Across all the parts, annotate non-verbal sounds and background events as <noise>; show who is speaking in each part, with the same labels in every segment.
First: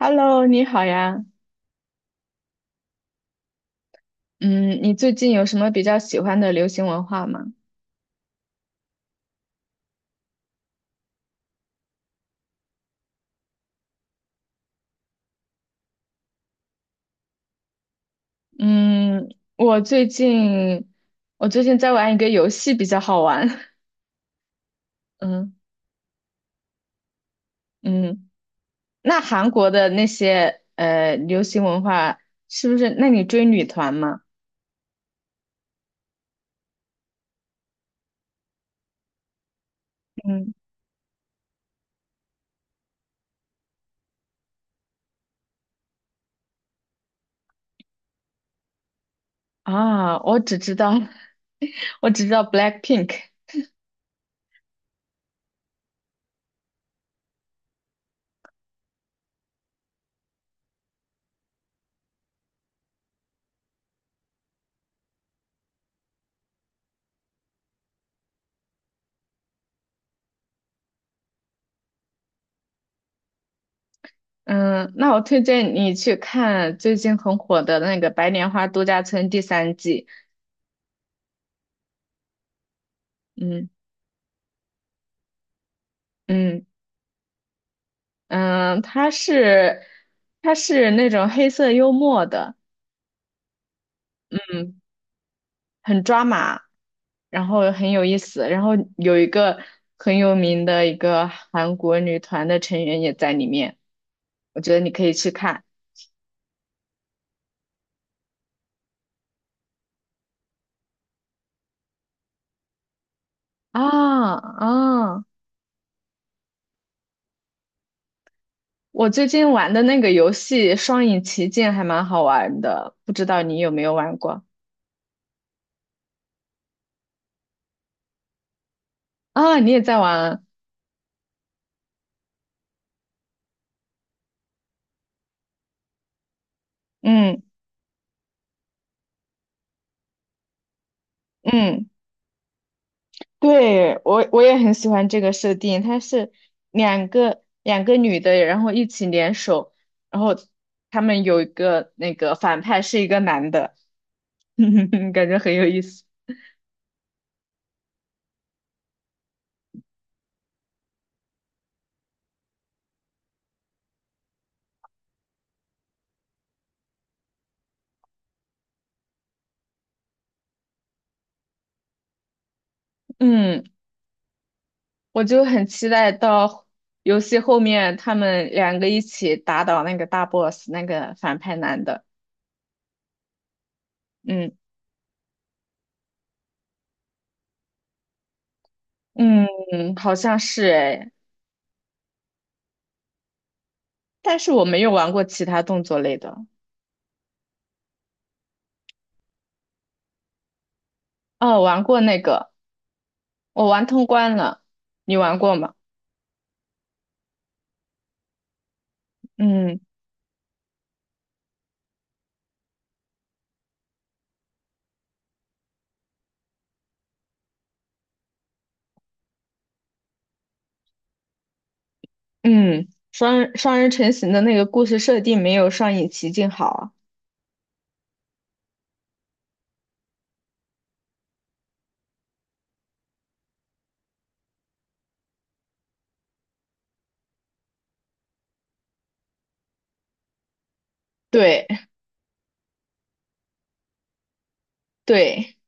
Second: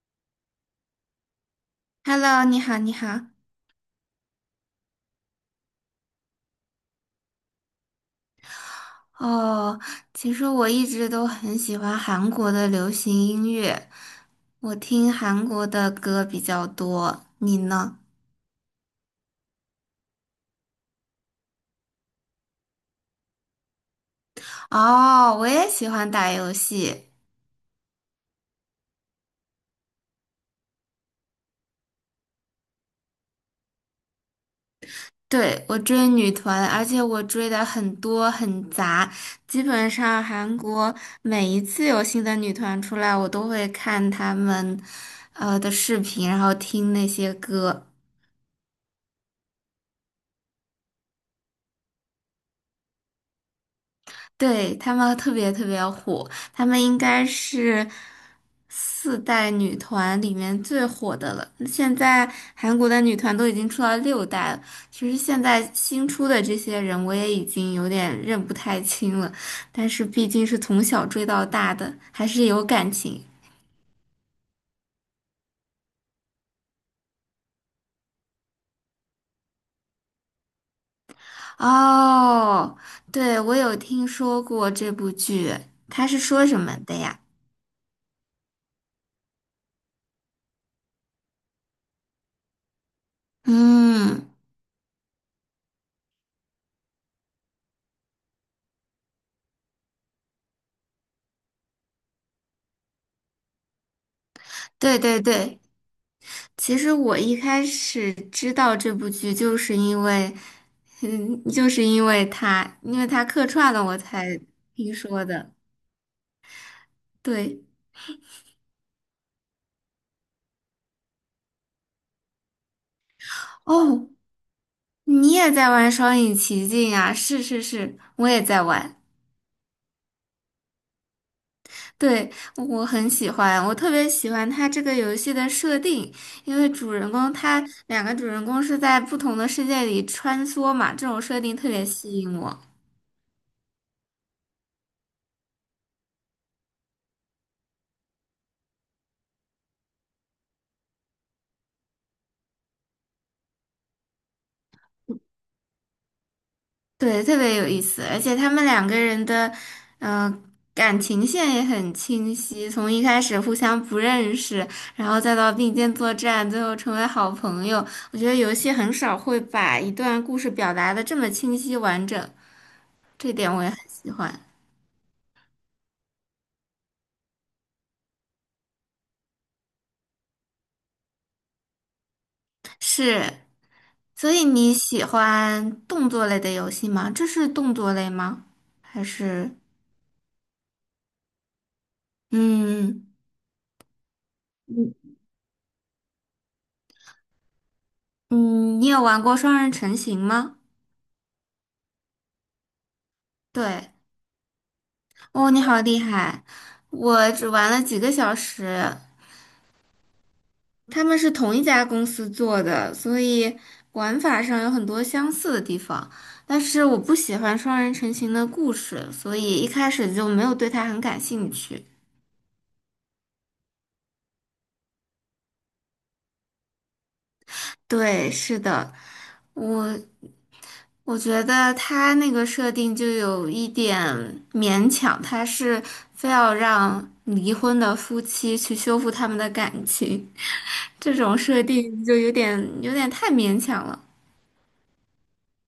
Speaker 1: Hello，你好呀。
Speaker 2: Hello，你好，你好。
Speaker 1: 嗯，你最近有什么比较喜欢的流行文化吗？
Speaker 2: 哦，其实我一直都很喜欢韩国的流行音乐，我听韩国的歌比较多。你呢？
Speaker 1: 嗯，我最近在玩一个游戏，比较好玩。<laughs>
Speaker 2: 哦，我
Speaker 1: 嗯
Speaker 2: 也喜欢打游戏。
Speaker 1: 嗯，那韩国的那些流行文化是不是？那你追女团吗？
Speaker 2: 对，我追女团，而且我追的很多很杂，基本上
Speaker 1: 嗯
Speaker 2: 韩国每一次有新的女团出来，我都会看她们的视频，然后听那些歌。
Speaker 1: 啊，我只知道 <laughs> 我只知道 BLACKPINK。
Speaker 2: 对，他们特别特别火，他们应该是四代女团里面最火的了。现在韩国的女团都已经出到六代了，其实现在新出的这些人我也已经有点认不太清了，但是毕竟是从小追到大的，还是有感情。
Speaker 1: 嗯，那我推荐你去看最近很火的那个《白莲花度假村》第三季。
Speaker 2: 哦，对，我
Speaker 1: 嗯
Speaker 2: 有听说过这部剧，它是说什
Speaker 1: 嗯。
Speaker 2: 么的呀？
Speaker 1: 嗯，他是那种黑色幽默的，
Speaker 2: 嗯，
Speaker 1: 嗯，很抓马，然后很有意思，然后有一个很有名的一个韩国女团的成员也在里面，我觉得你
Speaker 2: 对
Speaker 1: 可以
Speaker 2: 对
Speaker 1: 去
Speaker 2: 对。
Speaker 1: 看。
Speaker 2: 其实我一开始知道这部剧，就是因为，因为他客串了，我
Speaker 1: 啊
Speaker 2: 才听
Speaker 1: 啊！
Speaker 2: 说的。对，
Speaker 1: 我最近玩的那个游戏《双影奇境》还蛮好玩的，不知道你有没有
Speaker 2: 哦，
Speaker 1: 玩过。
Speaker 2: 你也在玩《双影奇境》啊？是是是，我也在玩。
Speaker 1: 啊？你也在玩？
Speaker 2: 对，我很喜欢，我特别喜欢它这个游戏的设定，因为主人公
Speaker 1: 嗯
Speaker 2: 他两个主人公是在不同的世界里穿梭嘛，这种设定特别
Speaker 1: 嗯。
Speaker 2: 吸引我。
Speaker 1: 对，我也很喜欢这个设定，它是两个女的，然后一起联手，然后他们有一个那个反派是一个男的，<laughs> 感觉很有意思。
Speaker 2: 对，特别有意思，而且他们两个人的，呃，感情线也很清晰，从一开始互相不认识，然后再到并肩作战，最后成为好朋友。我觉得游戏很少会把一段故事表达的这么清晰完整，这点
Speaker 1: 嗯，
Speaker 2: 我也很喜欢。
Speaker 1: 我就很期待到游戏后面他们两个一起打倒那个大 boss 那个反派男的。
Speaker 2: 是，所以
Speaker 1: 嗯
Speaker 2: 你喜欢动作类的游戏吗？这是动作类吗？还是，
Speaker 1: 嗯，好像是诶，
Speaker 2: 嗯，
Speaker 1: 但是我没有
Speaker 2: 嗯
Speaker 1: 玩过其他动作类的。
Speaker 2: 嗯，你有玩过双人成行吗？
Speaker 1: 哦，玩过那个，我玩
Speaker 2: 对。
Speaker 1: 通关了，你玩
Speaker 2: 哦，
Speaker 1: 过
Speaker 2: 你
Speaker 1: 吗？
Speaker 2: 好厉害！我只玩了几个小时，
Speaker 1: 嗯
Speaker 2: 他们是同一家公司做的，所以玩法上有很多相似的地方。但是我不喜欢双人成行的故事，所以一开始就没有对它很感兴趣。
Speaker 1: 嗯，双人成行的那个故事设定没有上影奇境好啊。
Speaker 2: 对，是的，我我觉得他那个设定就有一点勉强，他是非要让离婚的夫妻去修复他们的感情，这种设
Speaker 1: 对
Speaker 2: 定就有点太勉强了。
Speaker 1: 对，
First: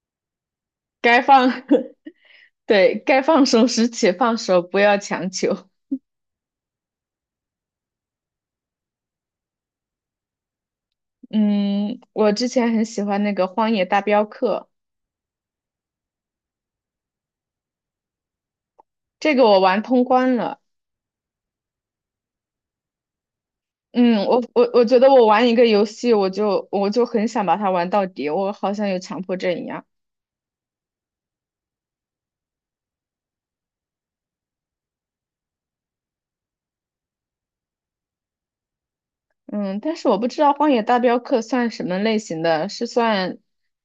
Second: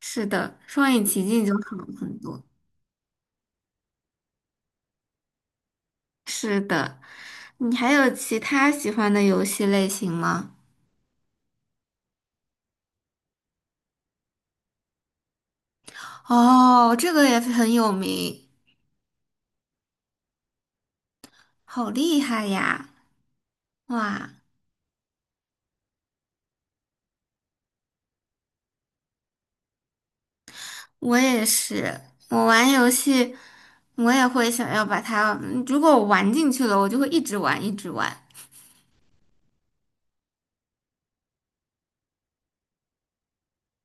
Speaker 2: 是的，双影
Speaker 1: 该
Speaker 2: 奇境就
Speaker 1: 放
Speaker 2: 好
Speaker 1: <laughs>
Speaker 2: 很多。
Speaker 1: 对该放手时且放手，不要强求。
Speaker 2: 是的，你还有其他喜欢的游戏类型吗？
Speaker 1: 嗯，我之前很喜欢那个《荒野大镖客》，
Speaker 2: 哦，这个也很有名，
Speaker 1: 这个我玩通关了。
Speaker 2: 好厉害呀！
Speaker 1: 嗯，
Speaker 2: 哇，
Speaker 1: 我觉得我玩一个游戏，我就很想把它玩到底，我好像有强迫症一样。
Speaker 2: 我也是，我玩游戏，我也会想要把它，如果我玩进去了，我就会一直玩，一直玩。
Speaker 1: 嗯，但是我不知道《荒野大镖客》算什么类型的，是算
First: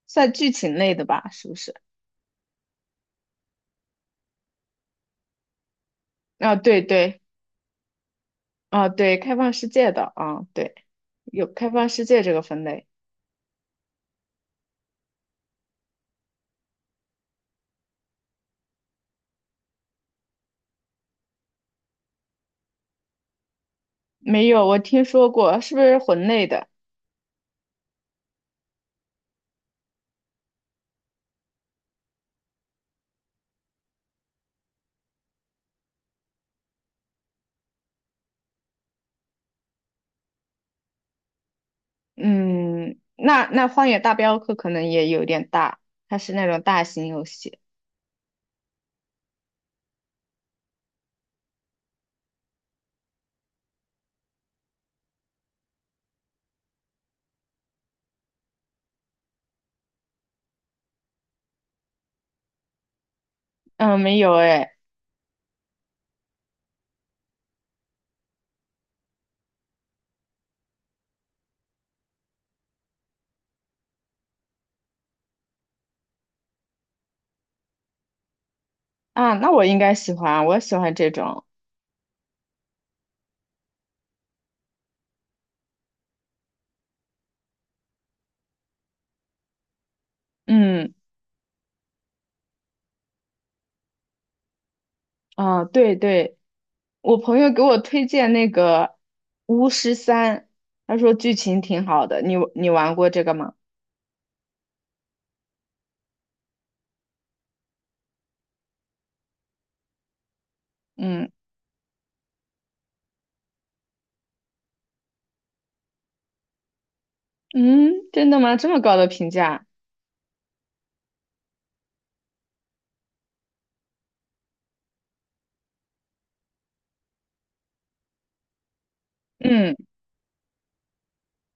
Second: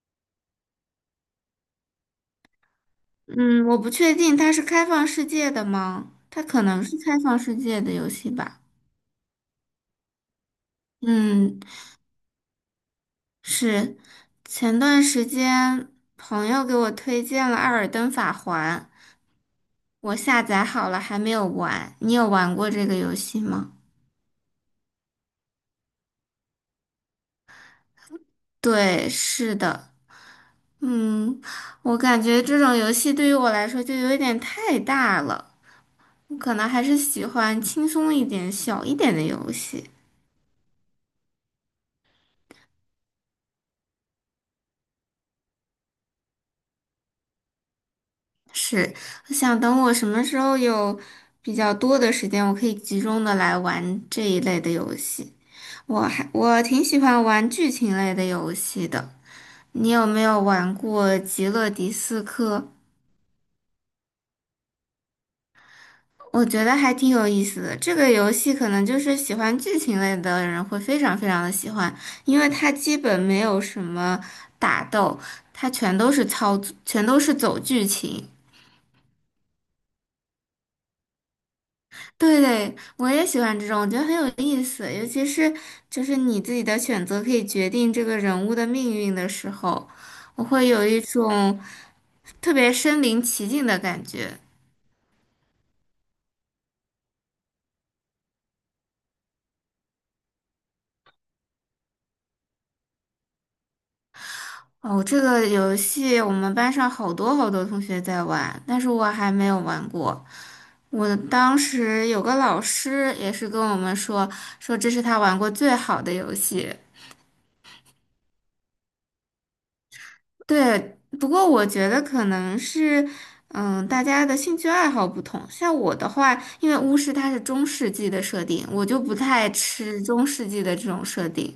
Speaker 1: 算剧情类的吧？是不是？
Speaker 2: 嗯，我不确定它是开放世界的吗？它
Speaker 1: 啊，
Speaker 2: 可
Speaker 1: 对
Speaker 2: 能是开
Speaker 1: 对。
Speaker 2: 放世界的游戏吧。
Speaker 1: 啊，对，开放世界的啊，对，有
Speaker 2: 嗯，
Speaker 1: 开放世界这个分类。
Speaker 2: 是，前段时间朋友给我推荐了《艾尔登法环》，我下载好了，还没有玩。你有玩过这个游戏吗？
Speaker 1: 没有，我听说过，是不是魂类的？
Speaker 2: 对，是的，嗯，我感觉这种游戏对于我来说就有一点太大了，我可能还是喜欢轻松一点、小一点的游戏。
Speaker 1: 嗯，那那《荒野大镖客》可能也有点大，它是那种大型游戏。
Speaker 2: 是，我想等我什么时候有比较多的时间，我可以集中的来玩这一类的游戏。我还我挺喜欢玩剧情类的游戏的。你有没有玩过《极乐迪斯科》？
Speaker 1: 嗯，没有哎，
Speaker 2: 我觉得还挺有意思的。这个游戏可能就是喜欢剧情类的人会非常非常的喜欢，因为它基本没有什么打斗，它全都是操作，全都是走剧情。
Speaker 1: 啊，那我应该喜欢，我喜欢这种。
Speaker 2: 对对，我也喜欢这种，我觉得很有意思，尤其是就是你自己的选择可以决定这个人物的命运的时候，我会有
Speaker 1: 嗯，
Speaker 2: 一种。特别身临其境的感觉。
Speaker 1: 啊，对对，我朋友给我推荐那个《巫师三》，他说剧情挺好的，你你玩过这个吗？
Speaker 2: 哦，这个游戏我们班上好多好多同学在玩，但是我还没有玩过。我
Speaker 1: 嗯
Speaker 2: 当时有个老师也是跟我们说，说这是他玩过最好的游戏。
Speaker 1: 嗯，真的吗？这么高的评价？
Speaker 2: 对，不过我觉得可能是，嗯，大家的兴趣爱好不同。像我的话，因为巫师它是中世纪的设定，我就不太
Speaker 1: 嗯。
Speaker 2: 吃中世纪的这种设定。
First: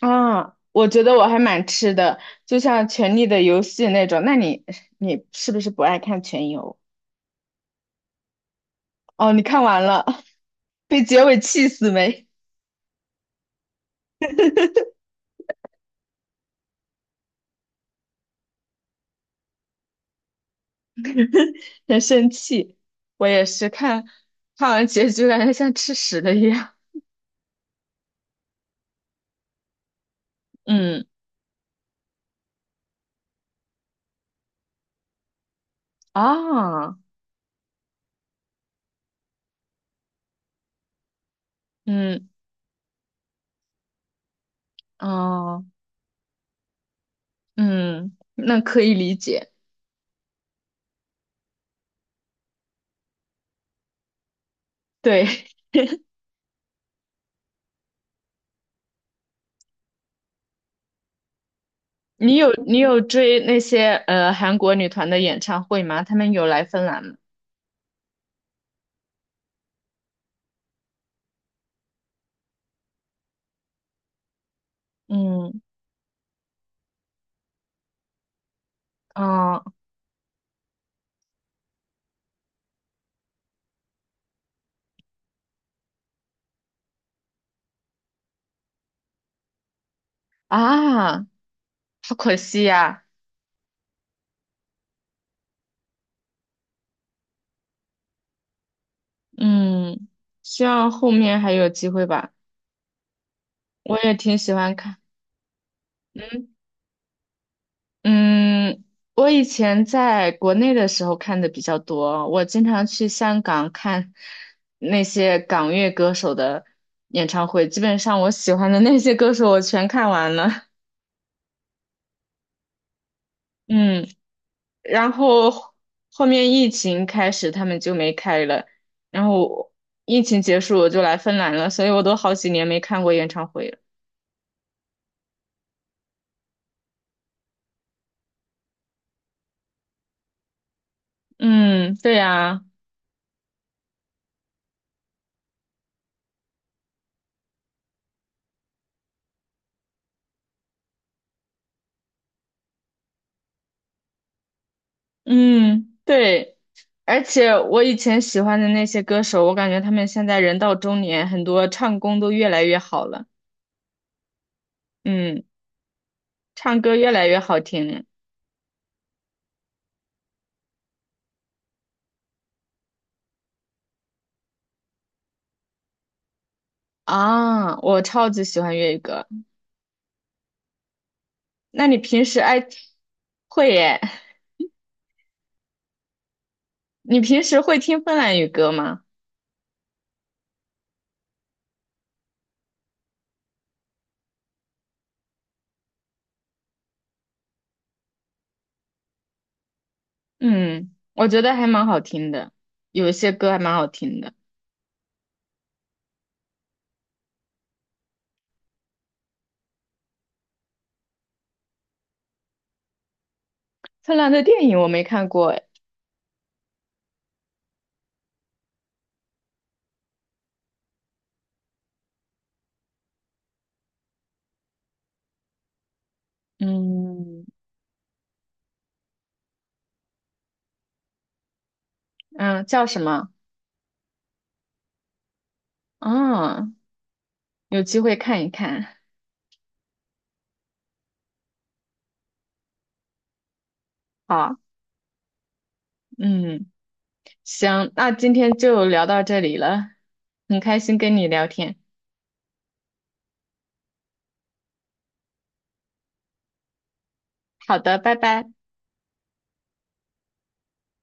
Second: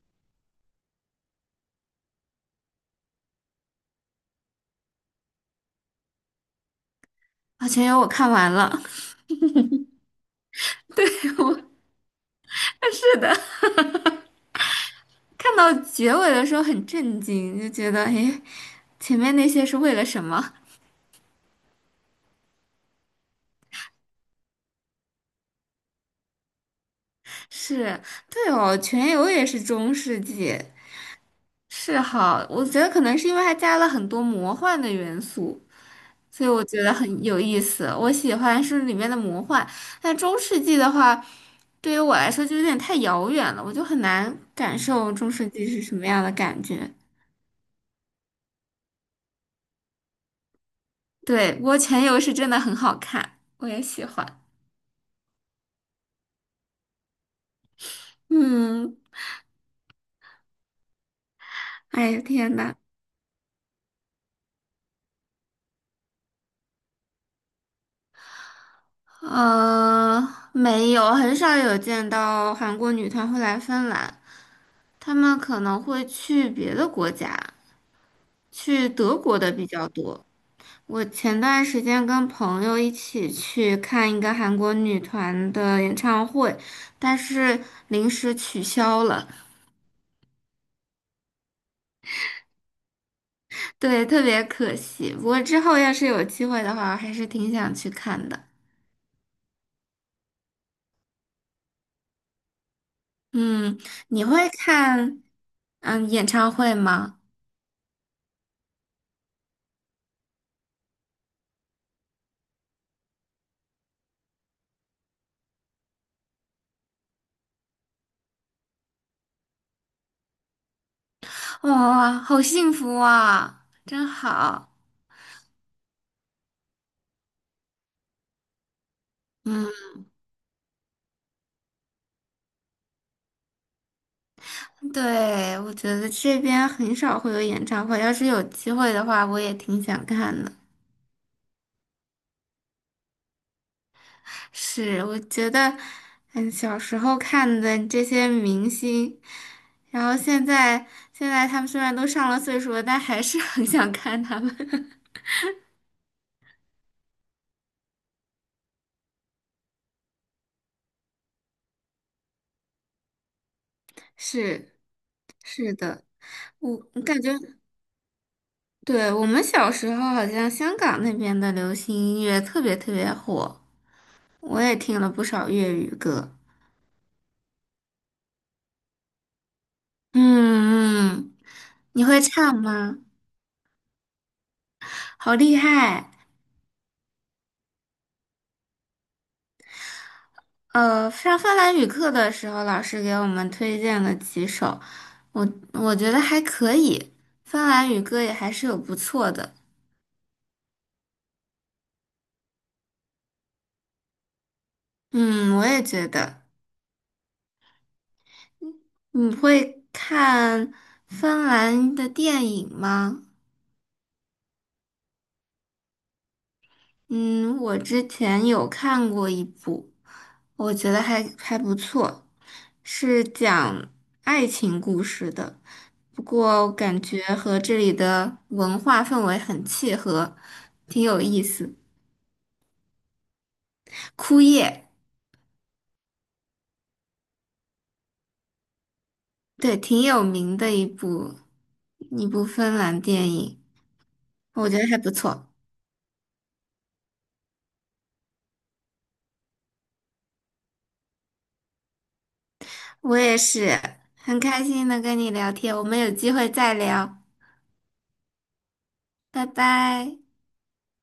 Speaker 1: 啊，我觉得我还蛮吃的，就像《权力的游戏》那种。那你你是不是不爱看权游？
Speaker 2: 啊，全由我看完了。
Speaker 1: 哦，你看完了，<laughs>
Speaker 2: <laughs>
Speaker 1: 被
Speaker 2: 对，
Speaker 1: 结尾气
Speaker 2: 我
Speaker 1: 死没？
Speaker 2: <laughs> 是的。看到结尾的时候很震惊，就觉得诶，前面那些是为了什么？
Speaker 1: <laughs> 很生气。我也是看完结局，感觉像吃屎的一样。
Speaker 2: 是，对哦，全游也是中世纪，
Speaker 1: <laughs> 嗯
Speaker 2: 是哈，我觉得可能是因为它加了很多魔幻的元素，所以我觉得
Speaker 1: 啊，
Speaker 2: 很有意思。我喜欢是里面的魔幻，但中世纪的话，对于我
Speaker 1: 嗯
Speaker 2: 来说就有点太遥远了，我就很难感受中世
Speaker 1: 哦，
Speaker 2: 纪是什么样的感觉。
Speaker 1: 嗯，那可以理解。
Speaker 2: 对，不过全游是真的很好看，我也喜欢。
Speaker 1: 对，
Speaker 2: 嗯，哎
Speaker 1: <laughs>
Speaker 2: 呀，
Speaker 1: 你有
Speaker 2: 天呐！
Speaker 1: 你有追那些韩国女团的演唱会吗？她们有来芬兰吗？
Speaker 2: 呃，没有，很少有见到韩国女团会来芬兰，她们
Speaker 1: 嗯，
Speaker 2: 可能会去别的国家，去德国的
Speaker 1: 啊
Speaker 2: 比较多。我前段时间跟朋友一起去看一个韩国女团的演唱会，但是临时取消了，
Speaker 1: 啊，好可惜呀，
Speaker 2: 对，特别可惜。不过之后要是有机会的话，我还是挺想去看的。
Speaker 1: 嗯，希望后面还有机会吧。
Speaker 2: 嗯，
Speaker 1: 我也
Speaker 2: 你
Speaker 1: 挺
Speaker 2: 会
Speaker 1: 喜欢看，
Speaker 2: 看演唱
Speaker 1: 嗯，
Speaker 2: 会吗？
Speaker 1: 嗯我以前在国内的时候看的比较多，我经常去香港看那些港乐歌手的演唱会，基本上我喜欢的那些歌手我全看完了，
Speaker 2: 哇，好幸福啊，
Speaker 1: 嗯，
Speaker 2: 真好。
Speaker 1: 然后后面疫情开始，他们就没开了，然
Speaker 2: 嗯，
Speaker 1: 后疫情结束我就来芬兰了，所以我都好几年没看过演唱会了。
Speaker 2: 对，我觉得这边很少会有演唱会，要是有机会的话，我也挺想看的。
Speaker 1: 嗯，对呀，
Speaker 2: 是，我觉得，嗯，小时候看的这些明星，然后现在他们虽然都上了岁数了，但还是很想看他们。<laughs>
Speaker 1: 嗯，对，而且我以前喜欢的那些歌手，我感觉他们现在人到中年，很多唱功都越来越好了，
Speaker 2: 是，
Speaker 1: 嗯，
Speaker 2: 是的，我
Speaker 1: 唱歌
Speaker 2: 我
Speaker 1: 越
Speaker 2: 感
Speaker 1: 来
Speaker 2: 觉，
Speaker 1: 越好听了。
Speaker 2: 对，我们小时候好像香港那边的流行音乐特别特别火。我也听了不少粤语歌。
Speaker 1: 啊，我超级喜欢粤语歌。
Speaker 2: 嗯嗯，
Speaker 1: 那你
Speaker 2: 你会
Speaker 1: 平时
Speaker 2: 唱
Speaker 1: 爱
Speaker 2: 吗？
Speaker 1: 会耶？
Speaker 2: 好厉害！
Speaker 1: 你平时会听芬兰语歌吗？
Speaker 2: 上芬兰语课的时候，老师给我们推荐了几首，我我觉得还可以，芬兰语歌也还是有不错的。
Speaker 1: 嗯，我觉得还蛮好听的，有一些歌还蛮好听的。
Speaker 2: 嗯，我也觉得。你会看芬兰的电影吗？
Speaker 1: 芬兰的电影我没看过，哎，
Speaker 2: 嗯，我之前有看过一部，我觉得还不错，是讲爱情故事的，不过感觉
Speaker 1: 嗯
Speaker 2: 和这里的文化氛围很契合，挺有意思。
Speaker 1: 嗯，叫什么？
Speaker 2: 枯叶，
Speaker 1: 啊？有机会看一看。
Speaker 2: 对，挺有名的一部芬兰电影，
Speaker 1: 好，
Speaker 2: 我觉得还不错。
Speaker 1: 嗯，行，那今天就聊到这里了，很开心跟你聊天。
Speaker 2: 我也是很开心能跟你聊天，我们有机会再聊，
Speaker 1: 好的，拜拜。
Speaker 2: 拜拜。